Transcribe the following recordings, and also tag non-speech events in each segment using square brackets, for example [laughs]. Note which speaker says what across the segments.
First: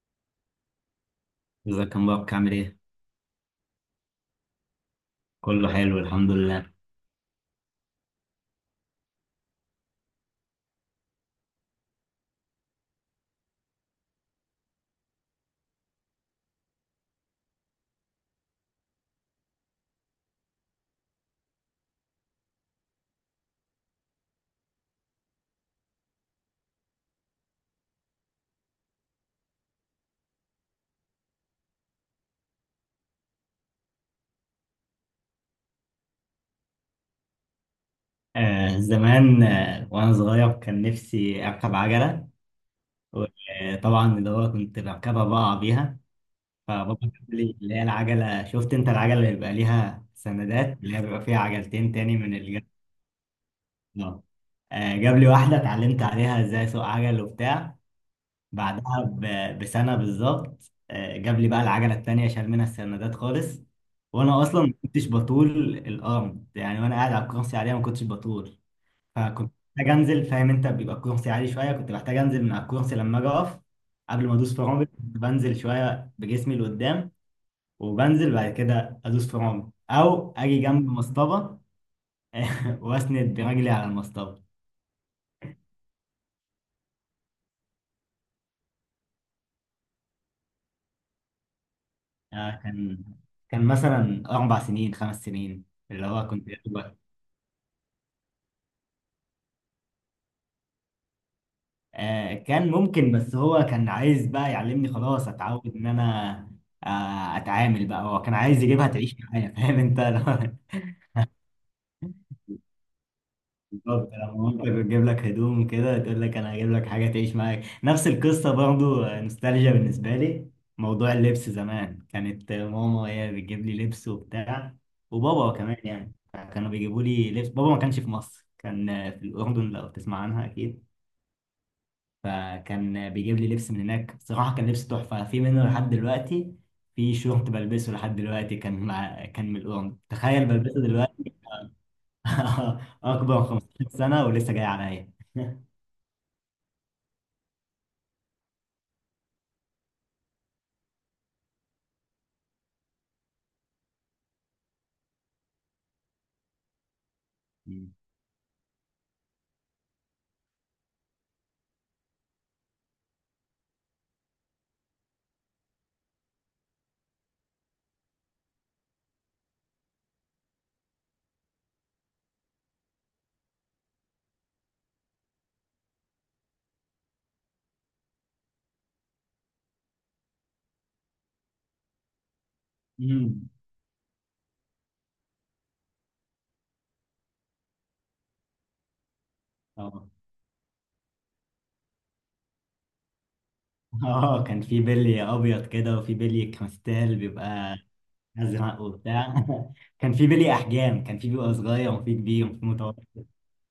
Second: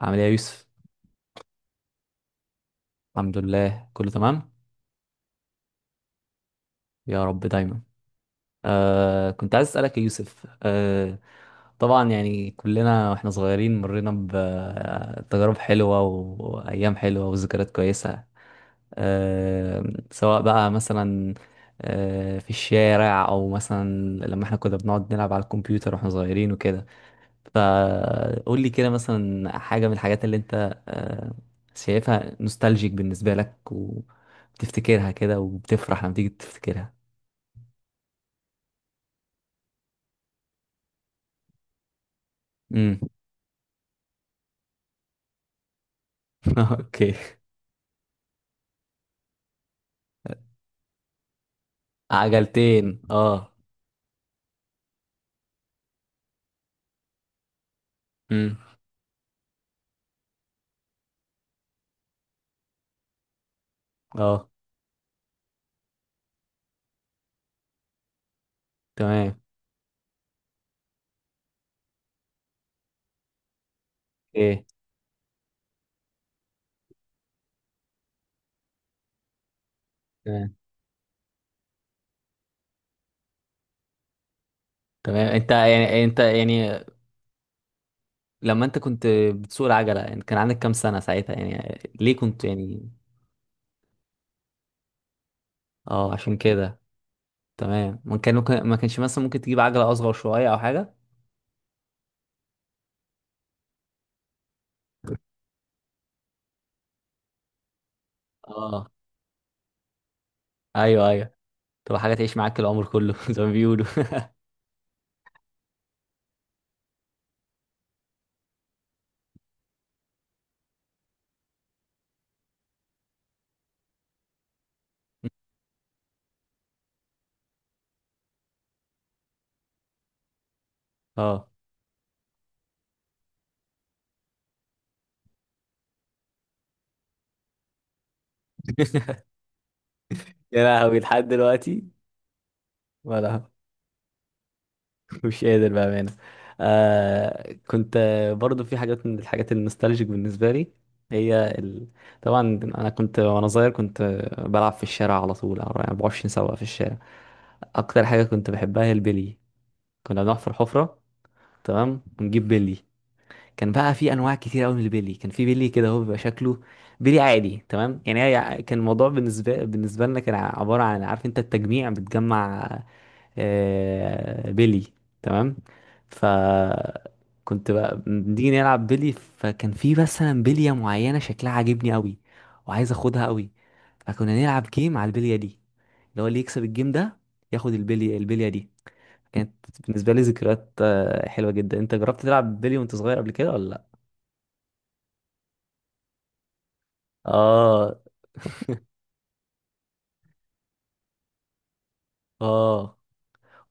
Speaker 1: عامل ايه يا يوسف؟
Speaker 2: ازيك يا مبارك عامل ايه؟
Speaker 1: الحمد لله كله تمام.
Speaker 2: كله حلو الحمد لله.
Speaker 1: يا رب دايما. كنت عايز اسالك يا يوسف. طبعا يعني كلنا واحنا صغيرين مرينا بتجارب حلوه وايام حلوه وذكريات كويسه. آه سواء بقى مثلا في الشارع او مثلا لما احنا كنا بنقعد نلعب على الكمبيوتر واحنا صغيرين وكده. فقول لي كده مثلا حاجة من الحاجات اللي انت آه، شايفها نوستالجيك بالنسبة لك، وبتفتكرها كده وبتفرح لما تيجي تفتكرها.
Speaker 2: زمان وانا صغير كان نفسي اركب عجلة.
Speaker 1: امم
Speaker 2: وطبعا اللي هو كنت بركبها بقع بيها.
Speaker 1: [laughs]
Speaker 2: فبابا
Speaker 1: اوكي.
Speaker 2: جاب لي اللي هي العجلة، شفت انت العجلة اللي بيبقى ليها سندات؟ اللي هي بيبقى فيها عجلتين تاني من الجنب.
Speaker 1: عجلتين اه.
Speaker 2: جاب لي واحدة اتعلمت عليها ازاي اسوق عجل وبتاع.
Speaker 1: امم.
Speaker 2: بعدها بسنة بالظبط جاب لي بقى العجلة التانية شال منها السندات خالص. وانا
Speaker 1: اه.
Speaker 2: اصلا ما كنتش بطول الارم يعني، وانا قاعد على الكرسي عليها ما كنتش بطول.
Speaker 1: تمام.
Speaker 2: فكنت محتاج انزل، فاهم انت بيبقى الكرسي عالي شوية، كنت محتاج انزل من على الكرسي لما اجي اقف. قبل ما ادوس
Speaker 1: ايه.
Speaker 2: فرامل كنت بنزل شوية بجسمي لقدام. وبنزل بعد كده ادوس فرامل او
Speaker 1: تمام.
Speaker 2: اجي جنب مصطبة. [laughs] واسند برجلي على المصطبة.
Speaker 1: تمام. انت يعني، انت يعني لما انت كنت بتسوق العجلة، يعني كان عندك كام سنة ساعتها؟ يعني ليه كنت
Speaker 2: آه،
Speaker 1: يعني؟
Speaker 2: كان كان مثلا اربع سنين خمس سنين. اللي
Speaker 1: اه،
Speaker 2: هو
Speaker 1: عشان
Speaker 2: كنت
Speaker 1: كده. تمام. ما كان ممكن، ما كانش مثلا ممكن تجيب عجلة اصغر شوية او حاجة؟
Speaker 2: كان ممكن، بس هو كان عايز بقى يعلمني خلاص اتعود ان انا اتعامل بقى، هو كان عايز يجيبها
Speaker 1: اه.
Speaker 2: تعيش معايا، فاهم انت
Speaker 1: ايوه ايوه. تبقى حاجة تعيش معاك العمر كله [laughs] زي ما
Speaker 2: [laughs]
Speaker 1: بيقولوا.
Speaker 2: بالظبط،
Speaker 1: [laughs]
Speaker 2: لما مامتك بتجيب لك هدوم كده تقول لك انا هجيب لك حاجه تعيش معاك، نفس القصه برضو. نوستالجيا بالنسبه لي موضوع اللبس زمان. كانت ماما هي بتجيب لي لبس وبتاع، وبابا كمان يعني كانوا بيجيبوا لي لبس. بابا ما كانش في مصر، كان في الاردن، لو تسمع عنها اكيد.
Speaker 1: اه.
Speaker 2: فكان بيجيب لي لبس من هناك، بصراحة كان لبس تحفة، في منه لحد دلوقتي. في شورت بلبسه لحد دلوقتي كان من الأورنج، تخيل
Speaker 1: يا
Speaker 2: بلبسه
Speaker 1: لهوي، لحد
Speaker 2: دلوقتي.
Speaker 1: دلوقتي!
Speaker 2: [laughs] أكبر من
Speaker 1: ولا
Speaker 2: 15 سنة ولسه جاي عليا.
Speaker 1: [laughs] مش
Speaker 2: [laughs]
Speaker 1: قادر بأمانة. كنت برضو في حاجات من الحاجات النوستالجيك بالنسبة لي. هي ال... طبعا أنا كنت وأنا صغير، كنت بلعب في الشارع على طول، على 24 ساعة في الشارع. أكتر حاجة كنت بحبها هي البلي. كنا بنروح في الحفرة. تمام. ونجيب بلي. كان بقى في انواع كتير قوي من البيلي. كان في بيلي كده، هو بيبقى شكله بيلي عادي. تمام. يعني هي كان الموضوع بالنسبه لنا كان عباره عن، عارف انت، التجميع، بتجمع بيلي. تمام. ف كنت بقى بنيجي نلعب بيلي، فكان في مثلا بليه معينه شكلها عاجبني قوي وعايز اخدها
Speaker 2: أمم.
Speaker 1: قوي. فكنا نلعب جيم على البليه دي، اللي هو اللي يكسب الجيم ده ياخد البليه دي. كانت
Speaker 2: اه،
Speaker 1: بالنسبه لي ذكريات حلوه جدا. انت جربت تلعب بلي وانت صغير قبل كده ولا لأ؟
Speaker 2: اه، كان في بلي أبيض كده وفي بلي كريستال بيبقى
Speaker 1: اه.
Speaker 2: أزرق وبتاع. [laughs] كان في بلي أحجام، كان في بيبقى صغير وفي كبير وفي
Speaker 1: اه.
Speaker 2: متوسط.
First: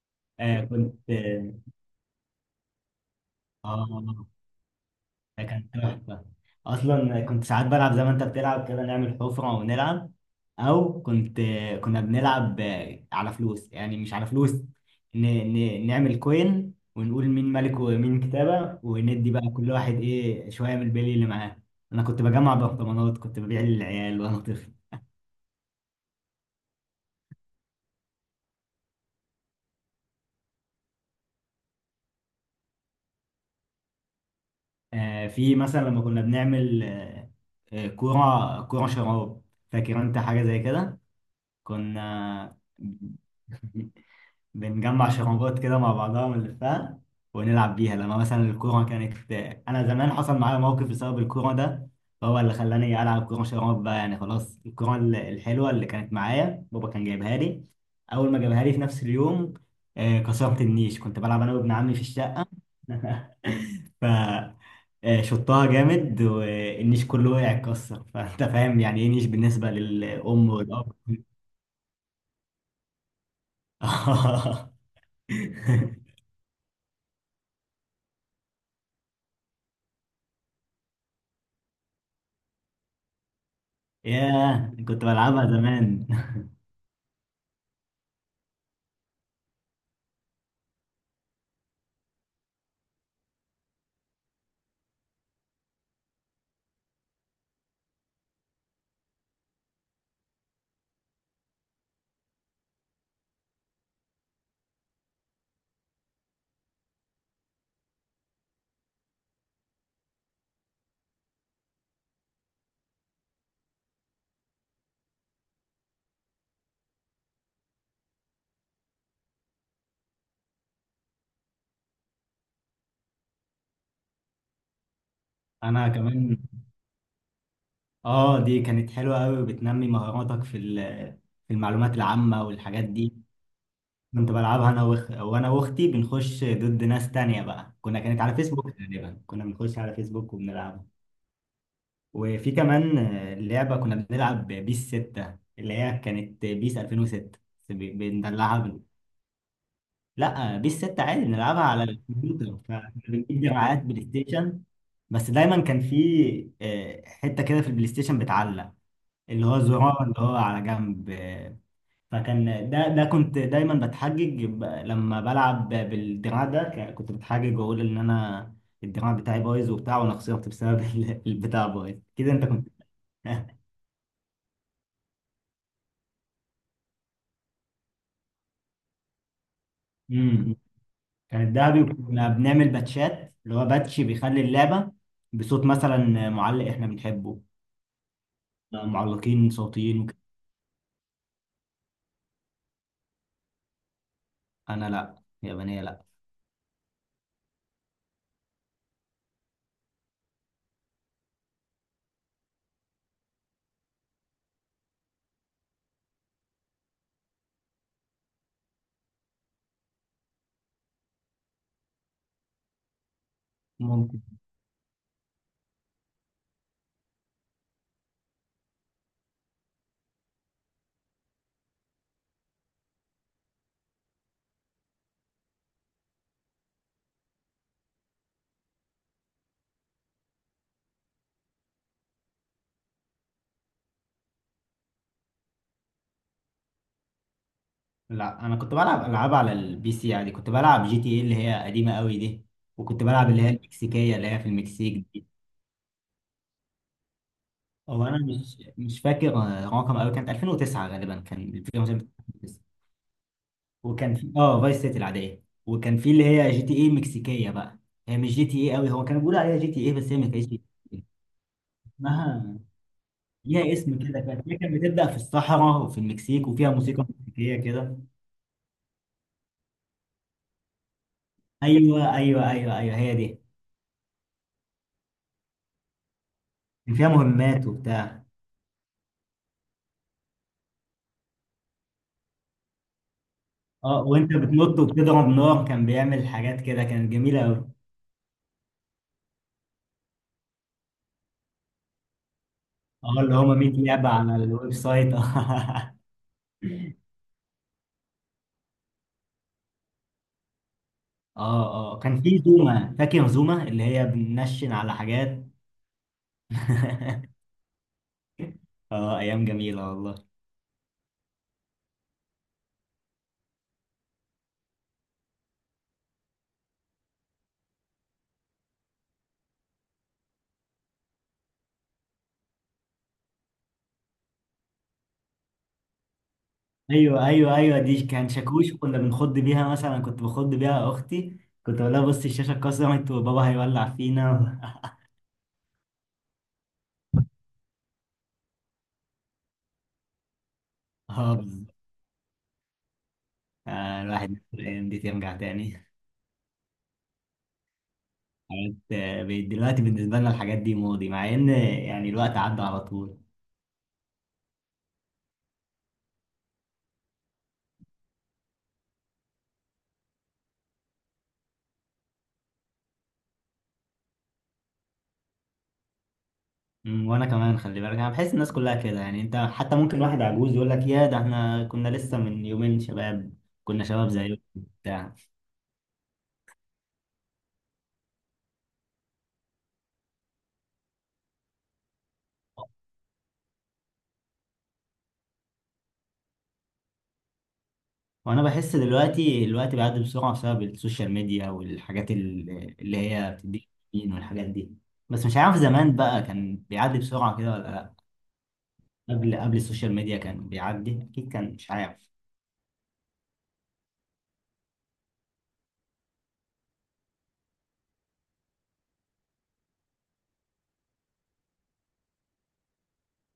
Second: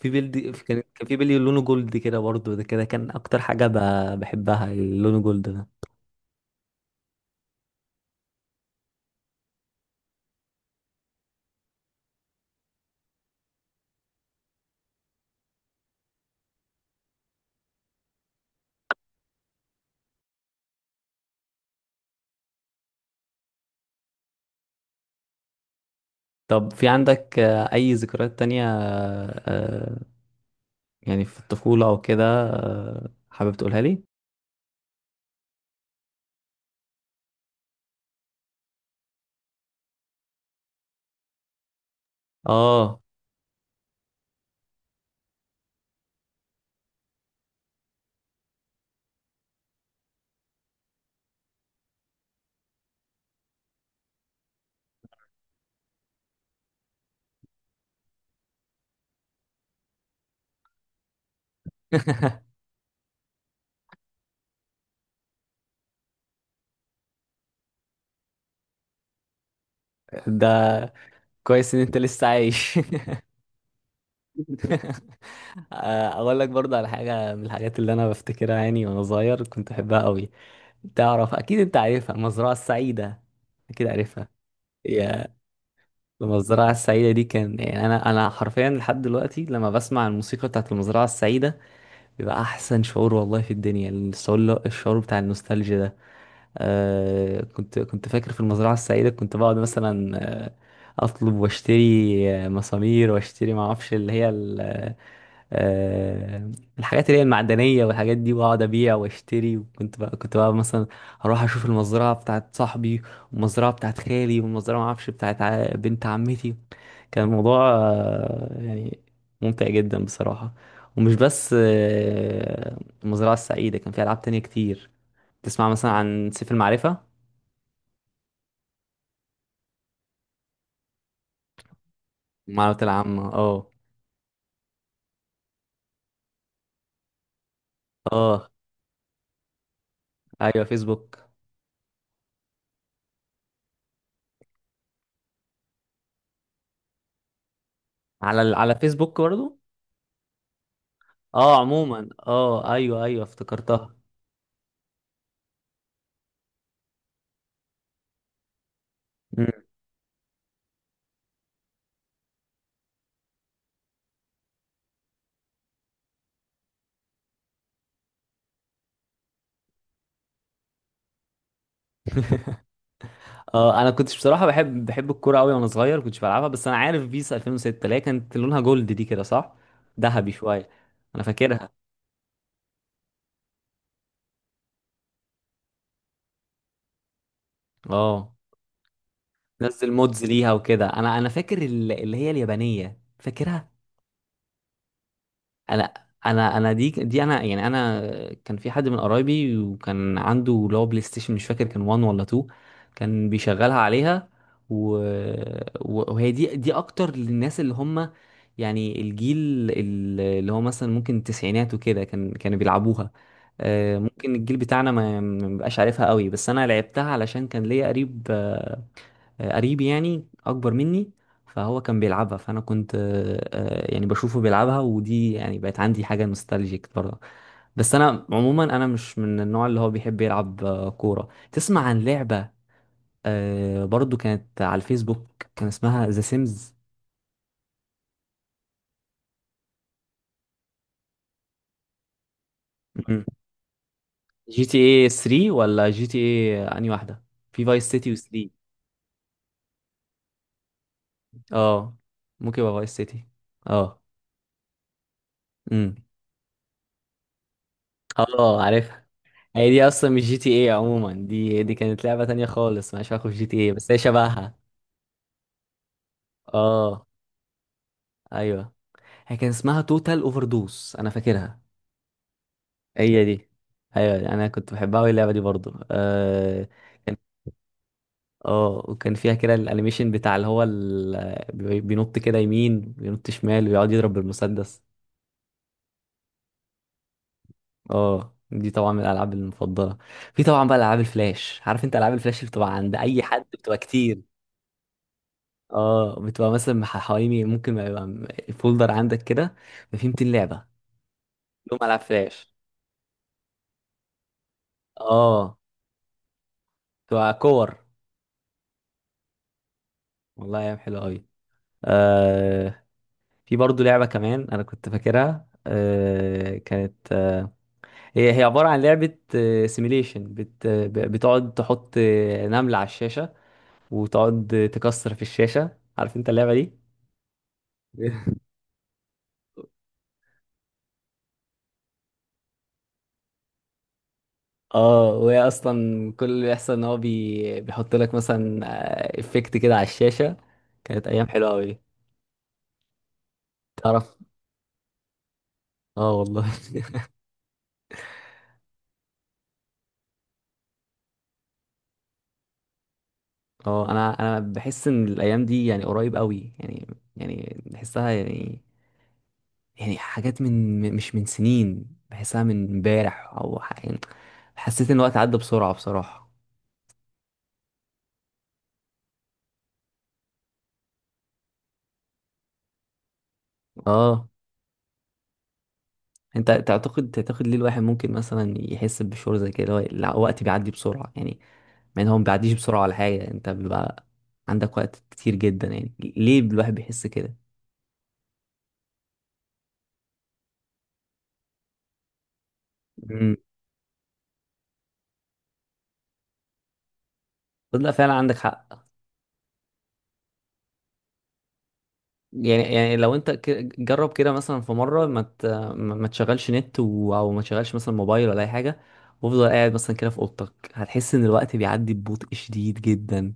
Speaker 1: في بيلد
Speaker 2: آه
Speaker 1: كان،
Speaker 2: كنت
Speaker 1: كان في بيلي
Speaker 2: اه
Speaker 1: لونه جولد كده برضه، ده كده كان اكتر حاجة
Speaker 2: آه.
Speaker 1: بحبها، اللون جولد
Speaker 2: ده
Speaker 1: ده.
Speaker 2: كان تحفة. أصلا كنت ساعات بلعب زي ما أنت بتلعب كده، نعمل حفرة ونلعب. أو كنت كنا بنلعب على فلوس، يعني مش على فلوس، نعمل كوين ونقول مين ملك ومين كتابة، وندي بقى كل واحد إيه شوية من البلي اللي معاه. أنا كنت بجمع برطمانات، كنت ببيع للعيال وأنا طفل.
Speaker 1: طب في عندك اي ذكريات تانية آه، يعني في الطفولة او كده حابب تقولها لي؟
Speaker 2: في مثلا لما كنا بنعمل كورة شراب، فاكر أنت حاجة زي كده؟ كنا
Speaker 1: اه
Speaker 2: [laughs] بنجمع شرابات كده مع بعضها ونلفها ونلعب بيها، لما مثلا الكورة كانت. أنا زمان حصل معايا موقف بسبب الكورة ده، هو اللي خلاني ألعب كورة شراب بقى، يعني خلاص الكورة الحلوة اللي كانت معايا بابا كان جايبها لي، أول ما جابها لي في نفس اليوم كسرت النيش. كنت بلعب أنا وابن عمي في الشقة
Speaker 1: [laughs]
Speaker 2: [laughs] ف آه، شطها جامد والنيش كله وقع اتكسر. [laughs] فأنت فاهم يعني إيه نيش بالنسبة للأم
Speaker 1: ده
Speaker 2: والأب.
Speaker 1: كويس ان انت لسه عايش. [laughs]
Speaker 2: [laughs] [laughs]
Speaker 1: اقول لك برضه على حاجة من الحاجات اللي انا بفتكرها، يعني وانا صغير كنت بحبها قوي. تعرف، اكيد انت عارفها، المزرعة السعيدة، اكيد عارفها.
Speaker 2: ياه، كنت
Speaker 1: يا
Speaker 2: بلعبها زمان.
Speaker 1: المزرعة السعيدة دي، كان يعني أنا حرفيا لحد دلوقتي لما بسمع الموسيقى بتاعت المزرعة السعيدة بيبقى احسن شعور، والله، في الدنيا. الشعور بتاع النوستالجيا ده. كنت فاكر في المزرعة السعيدة كنت بقعد مثلا، آه أطلب واشتري مسامير واشتري، ما اعرفش اللي هي آه الحاجات اللي هي المعدنية والحاجات دي، واقعد أبيع واشتري. وكنت بقى، كنت بقى مثلا أروح أشوف المزرعة بتاعت صاحبي، والمزرعة بتاعت خالي، والمزرعة ما اعرفش بتاعت بنت عمتي. كان الموضوع يعني ممتع جدا بصراحة. ومش بس المزرعة السعيدة، كان في ألعاب تانية كتير.
Speaker 2: [laughs]
Speaker 1: تسمع
Speaker 2: انا
Speaker 1: مثلا عن
Speaker 2: كمان.
Speaker 1: سيف المعرفة؟
Speaker 2: اه، دي كانت حلوه قوي وبتنمي مهاراتك في المعلومات العامه
Speaker 1: المعلومات
Speaker 2: والحاجات دي.
Speaker 1: العامة، اه.
Speaker 2: كنت بلعبها انا وانا واختي، بنخش ضد ناس تانية بقى. كنا كانت على
Speaker 1: اه،
Speaker 2: فيسبوك تقريبا، كنا بنخش على فيسبوك
Speaker 1: ايوه،
Speaker 2: وبنلعبها.
Speaker 1: فيسبوك.
Speaker 2: وفي كمان لعبه كنا بنلعب، بيس 6، اللي هي كانت بيس 2006،
Speaker 1: على ال... على
Speaker 2: بندلعها.
Speaker 1: فيسبوك برضو؟
Speaker 2: لا، بيس 6 عادي،
Speaker 1: اه
Speaker 2: بنلعبها على
Speaker 1: عموما،
Speaker 2: الكمبيوتر
Speaker 1: اه ايوه ايوه،
Speaker 2: فبنجيب دراعات
Speaker 1: افتكرتها.
Speaker 2: بلاي ستيشن. بس دايما كان في حته كده في البلاي ستيشن بتعلق، اللي هو
Speaker 1: مم.
Speaker 2: الزرار اللي هو على جنب فكان ده، كنت دايما بتحجج لما بلعب بالدراع ده كنت بتحجج واقول ان انا الدراع بتاعي بايظ وبتاع، وانا خسرت بسبب [laughs] البتاع بايظ كده، انت كنت.
Speaker 1: [laughs]
Speaker 2: [laughs]
Speaker 1: اه. انا كنتش بصراحة بحب، بحب الكورة قوي وانا صغير، كنتش بلعبها. بس انا عارف بيس 2006، اللي هي كانت لونها جولد دي، كده صح؟ ذهبي
Speaker 2: امم.
Speaker 1: شوية. انا
Speaker 2: كان الدهبي،
Speaker 1: فاكرها.
Speaker 2: وكنا بنعمل باتشات، اللي هو باتش بيخلي اللعبه بصوت مثلا معلق احنا بنحبه.
Speaker 1: اه،
Speaker 2: لا، معلقين
Speaker 1: نزل
Speaker 2: صوتيين
Speaker 1: مودز ليها وكده. انا انا فاكر اللي هي اليابانية، فاكرها.
Speaker 2: انا، لا يابانية
Speaker 1: انا
Speaker 2: لا.
Speaker 1: انا دي انا يعني. انا كان في حد من قرايبي، وكان عنده اللي هو بلاي ستيشن مش فاكر كان 1 ولا 2. كان بيشغلها عليها. و... وهي دي اكتر للناس اللي هم يعني الجيل اللي هو مثلا ممكن التسعينات وكده، كان كانوا بيلعبوها.
Speaker 2: ممكن.
Speaker 1: ممكن الجيل بتاعنا ما بيبقاش عارفها قوي، بس انا لعبتها علشان كان ليا قريب، قريبي يعني اكبر مني. فهو كان بيلعبها، فانا كنت يعني بشوفه بيلعبها، ودي يعني بقت عندي حاجه نوستالجيك برضه. بس انا عموما انا مش من النوع اللي هو بيحب يلعب كوره. تسمع عن لعبه برضه كانت على الفيسبوك، كان اسمها ذا سيمز؟
Speaker 2: لا، انا كنت بلعب العاب على البي سي، يعني كنت بلعب جي تي ايه اللي هي قديمة قوي دي، وكنت بلعب اللي هي المكسيكية اللي هي في
Speaker 1: جي تي
Speaker 2: المكسيك
Speaker 1: اي
Speaker 2: دي.
Speaker 1: 3 ولا جي تي اي انهي واحده؟ في فايس
Speaker 2: هو
Speaker 1: سيتي
Speaker 2: انا
Speaker 1: و3.
Speaker 2: مش فاكر رقم قوي، كانت 2009 غالبا، كان الفيديو مثلا
Speaker 1: اه. ممكن
Speaker 2: 2009.
Speaker 1: يبقى فايس سيتي. اه.
Speaker 2: وكان في فايس سيتي العادية،
Speaker 1: امم.
Speaker 2: وكان في اللي هي جي تي ايه المكسيكية بقى. هي مش جي تي
Speaker 1: اه،
Speaker 2: ايه
Speaker 1: عارف.
Speaker 2: قوي، هو كانوا بيقولوا عليها جي
Speaker 1: هي
Speaker 2: تي
Speaker 1: دي
Speaker 2: ايه
Speaker 1: اصلا
Speaker 2: بس هي
Speaker 1: مش
Speaker 2: ما
Speaker 1: جي
Speaker 2: كانتش
Speaker 1: تي ايه،
Speaker 2: GTA.
Speaker 1: عموما دي، دي كانت لعبة تانية
Speaker 2: اسمها
Speaker 1: خالص مالهاش علاقة بجي تي ايه،
Speaker 2: ليها
Speaker 1: بس هي
Speaker 2: اسم كده، كانت،
Speaker 1: شبهها.
Speaker 2: هي كانت بتبدأ في الصحراء وفي المكسيك، وفيها موسيقى
Speaker 1: اه،
Speaker 2: مكسيكية كده.
Speaker 1: ايوه. هي كان اسمها توتال اوفر دوس، انا فاكرها.
Speaker 2: ايوه، ايوه، ايوه، ايوه، هي
Speaker 1: هي
Speaker 2: دي.
Speaker 1: دي. ايوه، انا كنت بحبها قوي، اللعبة دي برضو.
Speaker 2: كان فيها
Speaker 1: كان.
Speaker 2: مهمات وبتاع.
Speaker 1: اه، وكان فيها كده الانيميشن بتاع، اللي هو ال... بينط كده يمين، بينط شمال، ويقعد
Speaker 2: اه،
Speaker 1: يضرب
Speaker 2: وانت بتنط
Speaker 1: بالمسدس.
Speaker 2: وبتضرب نار، كان بيعمل حاجات كده كانت جميله قوي.
Speaker 1: اه، دي طبعا من الالعاب المفضلة. في طبعا بقى العاب الفلاش، عارف انت العاب الفلاش اللي بتبقى عند
Speaker 2: اه،
Speaker 1: اي
Speaker 2: اللي
Speaker 1: حد
Speaker 2: هما 100
Speaker 1: بتبقى
Speaker 2: لعبه
Speaker 1: كتير.
Speaker 2: على الويب سايت. [laughs] اه.
Speaker 1: اه، بتبقى مثلا حوالي، ممكن ما يبقى الفولدر عندك كده ما فيه 200 لعبه، كلهم على
Speaker 2: اه، كان في
Speaker 1: فلاش.
Speaker 2: زوما، فاكر زوما اللي هي بننشن على حاجات.
Speaker 1: اه، بتبقى
Speaker 2: [laughs]
Speaker 1: كور.
Speaker 2: اه، ايام جميله والله.
Speaker 1: والله ايام حلوه قوي. آه في برضو لعبه كمان انا كنت فاكرها كانت هي عباره عن لعبه سيميليشن، بتقعد تحط نمله على الشاشه وتقعد تكسر في الشاشه، عارف انت اللعبه دي؟
Speaker 2: ايوه، ايوه، ايوه، دي كان
Speaker 1: [laughs]
Speaker 2: شاكوش، كنا بنخض بيها، مثلا كنت بخض بيها اختي، كنت بقول لها بصي الشاشه اتكسرت وبابا هيولع فينا.
Speaker 1: اه. وهي اصلا كل اللي بيحصل ان هو بيحط لك مثلا افكت كده على الشاشه. كانت
Speaker 2: [laughs]
Speaker 1: ايام
Speaker 2: اه،
Speaker 1: حلوه
Speaker 2: بالظبط.
Speaker 1: قوي. تعرف.
Speaker 2: الواحد نفسه الايام دي ترجع تاني.
Speaker 1: اه والله [laughs]
Speaker 2: حاجات بقت دلوقتي بالنسبة لنا الحاجات دي موضي، مع ان يعني الوقت عدى على طول.
Speaker 1: اه، انا انا بحس ان الايام دي يعني قريب قوي، يعني يعني بحسها يعني يعني حاجات من مش من سنين، بحسها من امبارح، او يعني حسيت ان الوقت عدى بسرعه بصراحه.
Speaker 2: وانا كمان خلي بالك، انا بحس الناس كلها كده، يعني انت حتى ممكن واحد عجوز يقول لك يا ده احنا كنا لسه من يومين شباب، كنا شباب
Speaker 1: اه.
Speaker 2: زيكم بتاع
Speaker 1: انت تعتقد، تعتقد ليه الواحد ممكن مثلا يحس بشعور زي كده، اللي هو الوقت بيعدي بسرعه؟ يعني يعني هو ما بيعديش بسرعة ولا حاجة، انت بيبقى عندك وقت كتير جدا، يعني ليه الواحد بيحس كده؟
Speaker 2: وانا بحس دلوقتي الوقت بيعدي بسرعة بسبب السوشيال ميديا والحاجات اللي هي
Speaker 1: امم.
Speaker 2: بتديك دوبامين والحاجات دي. بس مش عارف زمان بقى كان بيعدي بسرعة كده ولا
Speaker 1: لا
Speaker 2: لا.
Speaker 1: فعلا عندك حق.
Speaker 2: قبل السوشيال ميديا كان بيعدي اكيد، كان مش عارف.
Speaker 1: يعني يعني لو انت جرب كده مثلا في مرة ما ت... ما ما تشغلش نت، و... او ما تشغلش مثلا موبايل ولا اي حاجة، وافضل قاعد مثلا كده في اوضتك، هتحس ان الوقت بيعدي ببطء شديد جدا.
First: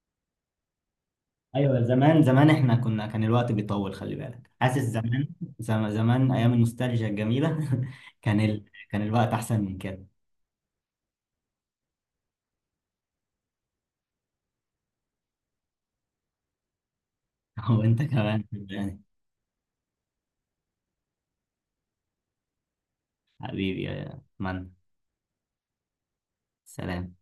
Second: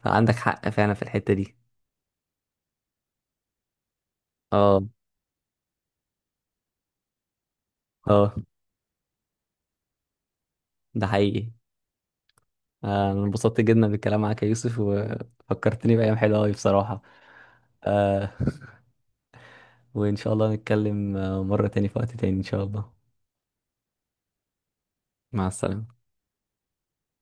Speaker 1: فعندك حق فعلا في الحتة دي.
Speaker 2: ايوه، زمان زمان احنا كنا، كان الوقت بيطول، خلي بالك حاسس
Speaker 1: اه.
Speaker 2: زمان. زمان ايام النوستالجيا الجميله. [laughs]
Speaker 1: اه.
Speaker 2: كان ال... كان الوقت احسن من كده.
Speaker 1: ده حقيقي. انا انبسطت جدا بالكلام معاك يا يوسف، وفكرتني بأيام حلوة أوي بصراحة.
Speaker 2: [laughs] وانت
Speaker 1: آه
Speaker 2: كمان يعني.
Speaker 1: وإن شاء الله نتكلم مرة تاني في وقت تاني، إن شاء الله.
Speaker 2: حبيبي يا من.
Speaker 1: مع السلامة.
Speaker 2: سلام.